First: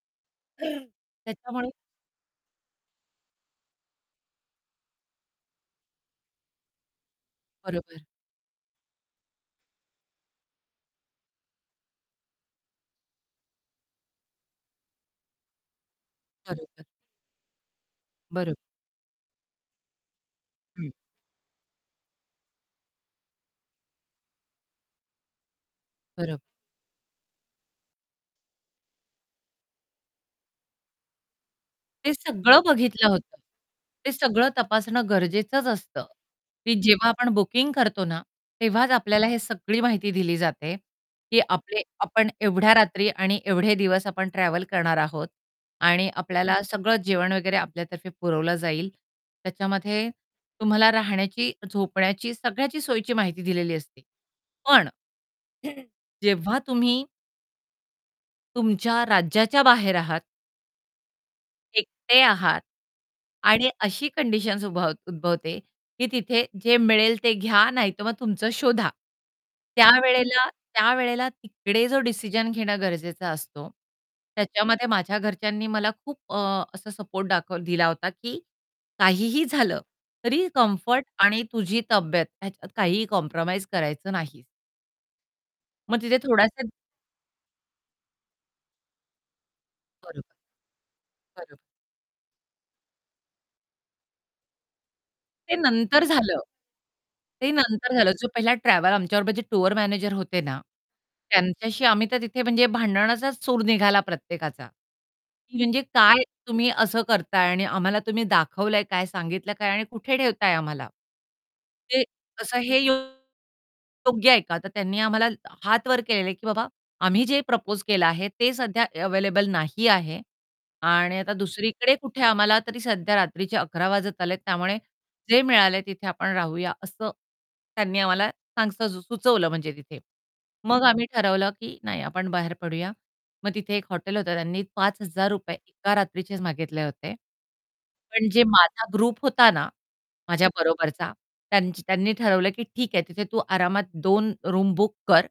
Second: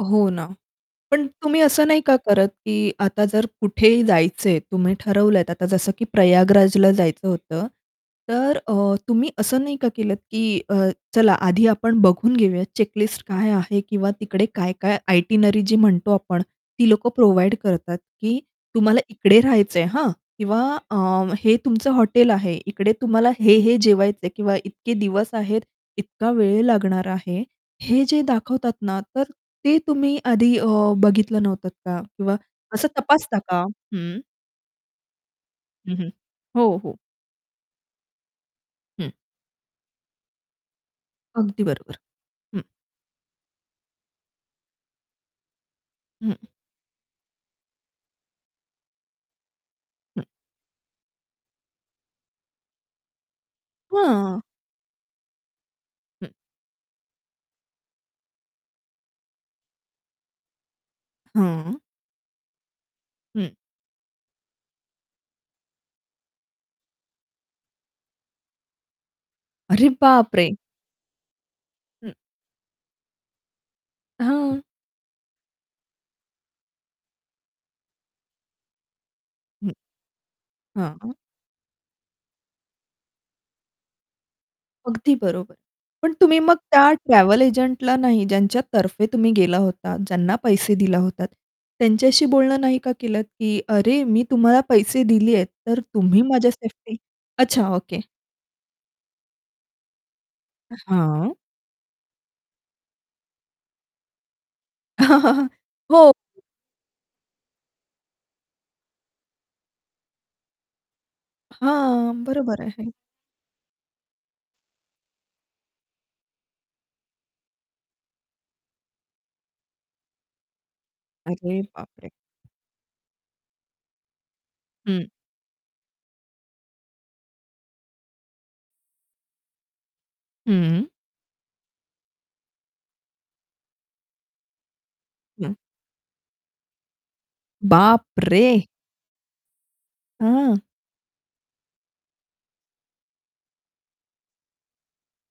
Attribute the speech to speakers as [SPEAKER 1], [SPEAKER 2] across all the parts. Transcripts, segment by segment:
[SPEAKER 1] हो ना.
[SPEAKER 2] तर
[SPEAKER 1] पण तुम्ही
[SPEAKER 2] त्याच्यामुळे
[SPEAKER 1] असं नाही का करत, की आता जर कुठेही जायचं आहे तुम्ही ठरवलत आता जसं की प्रयागराजला जायचं होतं.
[SPEAKER 2] बरोबर.
[SPEAKER 1] तर अ, तुम्ही असं नाही का केलत, की अ, चला आधी आपण बघून घेऊयात चेक लिस्ट काय आहे किंवा तिकडे काय-काय आयटिनरी जी म्हणतो आपण.
[SPEAKER 2] बरोबर.
[SPEAKER 1] ती लोक प्रोव्हाईड करतात, की
[SPEAKER 2] बरोब
[SPEAKER 1] तुम्हाला इकडे राहायचं आहे, हां. किंवा
[SPEAKER 2] हं.
[SPEAKER 1] अ, हे तुमचं हॉटेल आहे, इकडे तुम्हाला हे-हे जेवायचं आहे किंवा इतके दिवस आहेत, इतका
[SPEAKER 2] बरं.
[SPEAKER 1] वेळ लागणार आहे. हे जे दाखवतात ना, तर ते तुम्ही आधी अ, बघितलं नव्हतं का?
[SPEAKER 2] ते
[SPEAKER 1] किंवा
[SPEAKER 2] सगळं
[SPEAKER 1] असं
[SPEAKER 2] बघितलं होतं,
[SPEAKER 1] तपासता का?
[SPEAKER 2] ते
[SPEAKER 1] हं
[SPEAKER 2] सगळं तपासणं गरजेचंच
[SPEAKER 1] हं,
[SPEAKER 2] असतं,
[SPEAKER 1] हं.
[SPEAKER 2] की
[SPEAKER 1] हो, हो.
[SPEAKER 2] जेव्हा आपण बुकिंग करतो ना, तेव्हाच
[SPEAKER 1] हं.
[SPEAKER 2] आपल्याला हे सगळी माहिती दिली जाते, की
[SPEAKER 1] अगदी
[SPEAKER 2] आपले
[SPEAKER 1] बरोबर.
[SPEAKER 2] आपण
[SPEAKER 1] हं.
[SPEAKER 2] एवढ्या रात्री आणि एवढे दिवस आपण ट्रॅव्हल करणार आहोत. आणि
[SPEAKER 1] हं, हं.
[SPEAKER 2] आपल्याला सगळं जेवण वगैरे आपल्यातर्फे पुरवलं जाईल. त्याच्यामध्ये
[SPEAKER 1] हं.
[SPEAKER 2] तुम्हाला राहण्याची, झोपण्याची सगळ्याची सोयीची माहिती दिलेली असते.
[SPEAKER 1] हां.
[SPEAKER 2] पण
[SPEAKER 1] हं.
[SPEAKER 2] जेव्हा तुम्ही तुमच्या राज्याच्या बाहेर आहात
[SPEAKER 1] हं.
[SPEAKER 2] एकटे आहात.
[SPEAKER 1] हं.
[SPEAKER 2] आणि अशी कंडिशन्स उभ उद्भवते, की तिथे जे मिळेल ते घ्या नाहीतर मग तुमचं शोधा.
[SPEAKER 1] अरे
[SPEAKER 2] त्यावेळेला
[SPEAKER 1] बापरे!
[SPEAKER 2] त्यावेळेला तिकडे जो
[SPEAKER 1] हं.
[SPEAKER 2] डिसिजन घेणं गरजेचं असतो.
[SPEAKER 1] हां.
[SPEAKER 2] त्याच्यामध्ये माझ्या घरच्यांनी मला खूप अ, असा सपोर्ट दाखव दिला होता, की काहीही
[SPEAKER 1] हं.
[SPEAKER 2] झालं, तरी कम्फर्ट
[SPEAKER 1] हां.
[SPEAKER 2] आणि तुझी तब्येत ह्याच्यात काहीही कॉम्प्रोमाईज करायचं नाहीस.
[SPEAKER 1] अगदी बरोबर.
[SPEAKER 2] मग
[SPEAKER 1] पण
[SPEAKER 2] तिथे
[SPEAKER 1] तुम्ही मग
[SPEAKER 2] थोडासा
[SPEAKER 1] त्या ट्रॅव्हल एजंटला नाही ज्यांच्यातर्फे तुम्ही गेला होतात,
[SPEAKER 2] बरोबर.
[SPEAKER 1] ज्यांना पैसे दिला होतात.
[SPEAKER 2] बरोब
[SPEAKER 1] त्यांच्याशी बोलणं नाही का केलंत, की "अरे मी तुम्हाला पैसे दिले आहेत
[SPEAKER 2] ते
[SPEAKER 1] तर
[SPEAKER 2] नंतर
[SPEAKER 1] तुम्ही
[SPEAKER 2] झालं.
[SPEAKER 1] माझ्या सेफ्टी"
[SPEAKER 2] ते
[SPEAKER 1] अच्छा.
[SPEAKER 2] नंतर
[SPEAKER 1] ओके.
[SPEAKER 2] झालं. जो पहिला ट्रॅव्हल आमच्याबरोबर जे टूर मॅनेजर होते ना,
[SPEAKER 1] अ, हां.
[SPEAKER 2] त्यांच्याशी आम्ही तर तिथे म्हणजे भांडणाचाच सूर निघाला प्रत्येकाचा. म्हणजे,
[SPEAKER 1] हो.
[SPEAKER 2] "काय तुम्ही असं करत आहे? आणि आम्हाला तुम्ही दाखवलं आहे काय? सांगितलं आहे काय आणि कुठे ठेवताय आम्हाला? ते
[SPEAKER 1] हां.
[SPEAKER 2] असं
[SPEAKER 1] बरोबर
[SPEAKER 2] हे,
[SPEAKER 1] आहे.
[SPEAKER 2] अ, योग्य आहे का?" तर त्यांनी आम्हाला हात वर केलेल आहे, की "बाबा आम्ही जे प्रपोज केलं आहे ते सध्या अवेलेबल नाही आहे आणि आता
[SPEAKER 1] अरे
[SPEAKER 2] दुसरीकडे
[SPEAKER 1] बापरे!
[SPEAKER 2] कुठे आम्हाला तरी सध्या रात्रीचे 11:00 वाजत आलेत त्यामुळे
[SPEAKER 1] हं.
[SPEAKER 2] जे मिळाल, तिथे आपण राहूया" असं त्यांनी आम्हाला सांग स् सुचवलं म्हणजे तिथे.
[SPEAKER 1] हं.
[SPEAKER 2] मग आम्ही ठरवलं, की नाही आपण बाहेर पडूया. मग तिथे एक हॉटेल होतं त्यांनी पाच हजार
[SPEAKER 1] हं.
[SPEAKER 2] रुपये एका रात्रीचेच मागितले होते.
[SPEAKER 1] बाप
[SPEAKER 2] पण जे
[SPEAKER 1] रे!
[SPEAKER 2] माझा ग्रुप होता ना, माझ्या
[SPEAKER 1] हां.
[SPEAKER 2] बरोबरचा त्यांची त्यांनी ठरवलं, की ठीक आहे तिथे तू आरामात 2 रूम बुक कर.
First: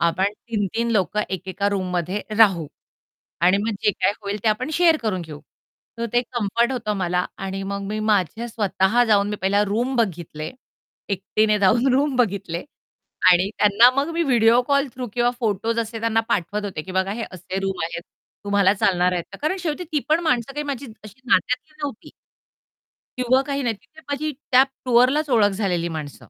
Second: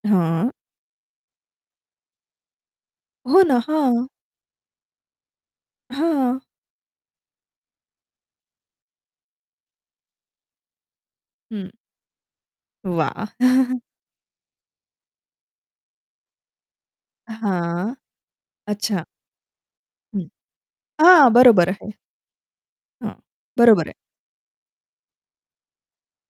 [SPEAKER 2] आपण
[SPEAKER 1] हां.
[SPEAKER 2] 3-3 लोकं एकेका रूममध्ये राहू
[SPEAKER 1] हो
[SPEAKER 2] आणि
[SPEAKER 1] ना.
[SPEAKER 2] मग जे
[SPEAKER 1] हां.
[SPEAKER 2] काही होईल ते आपण शेअर करून घेऊ. तर ते
[SPEAKER 1] हां.
[SPEAKER 2] कम्फर्ट होतं मला आणि मग मी माझ्या स्वतः जाऊन मी पहिला रूम बघितले एकटीने
[SPEAKER 1] हं.
[SPEAKER 2] जाऊन रूम बघितले
[SPEAKER 1] वाह!
[SPEAKER 2] आणि त्यांना मग मी व्हिडिओ कॉल थ्रू किंवा फोटोस असे त्यांना पाठवत होते, की बघा हे असे रूम
[SPEAKER 1] हां.
[SPEAKER 2] आहेत तुम्हाला
[SPEAKER 1] अच्छा.
[SPEAKER 2] चालणार आहेत का? कारण शेवटी ती पण
[SPEAKER 1] हं.
[SPEAKER 2] माणसं काही माझी अशी
[SPEAKER 1] हां, बरोबर
[SPEAKER 2] नात्यातली
[SPEAKER 1] आहे.
[SPEAKER 2] नव्हती.
[SPEAKER 1] हं.
[SPEAKER 2] किंवा काही नाही
[SPEAKER 1] बरोबर आहे.
[SPEAKER 2] तिथे माझी त्या टूअरलाच ओळख झालेली माणसं.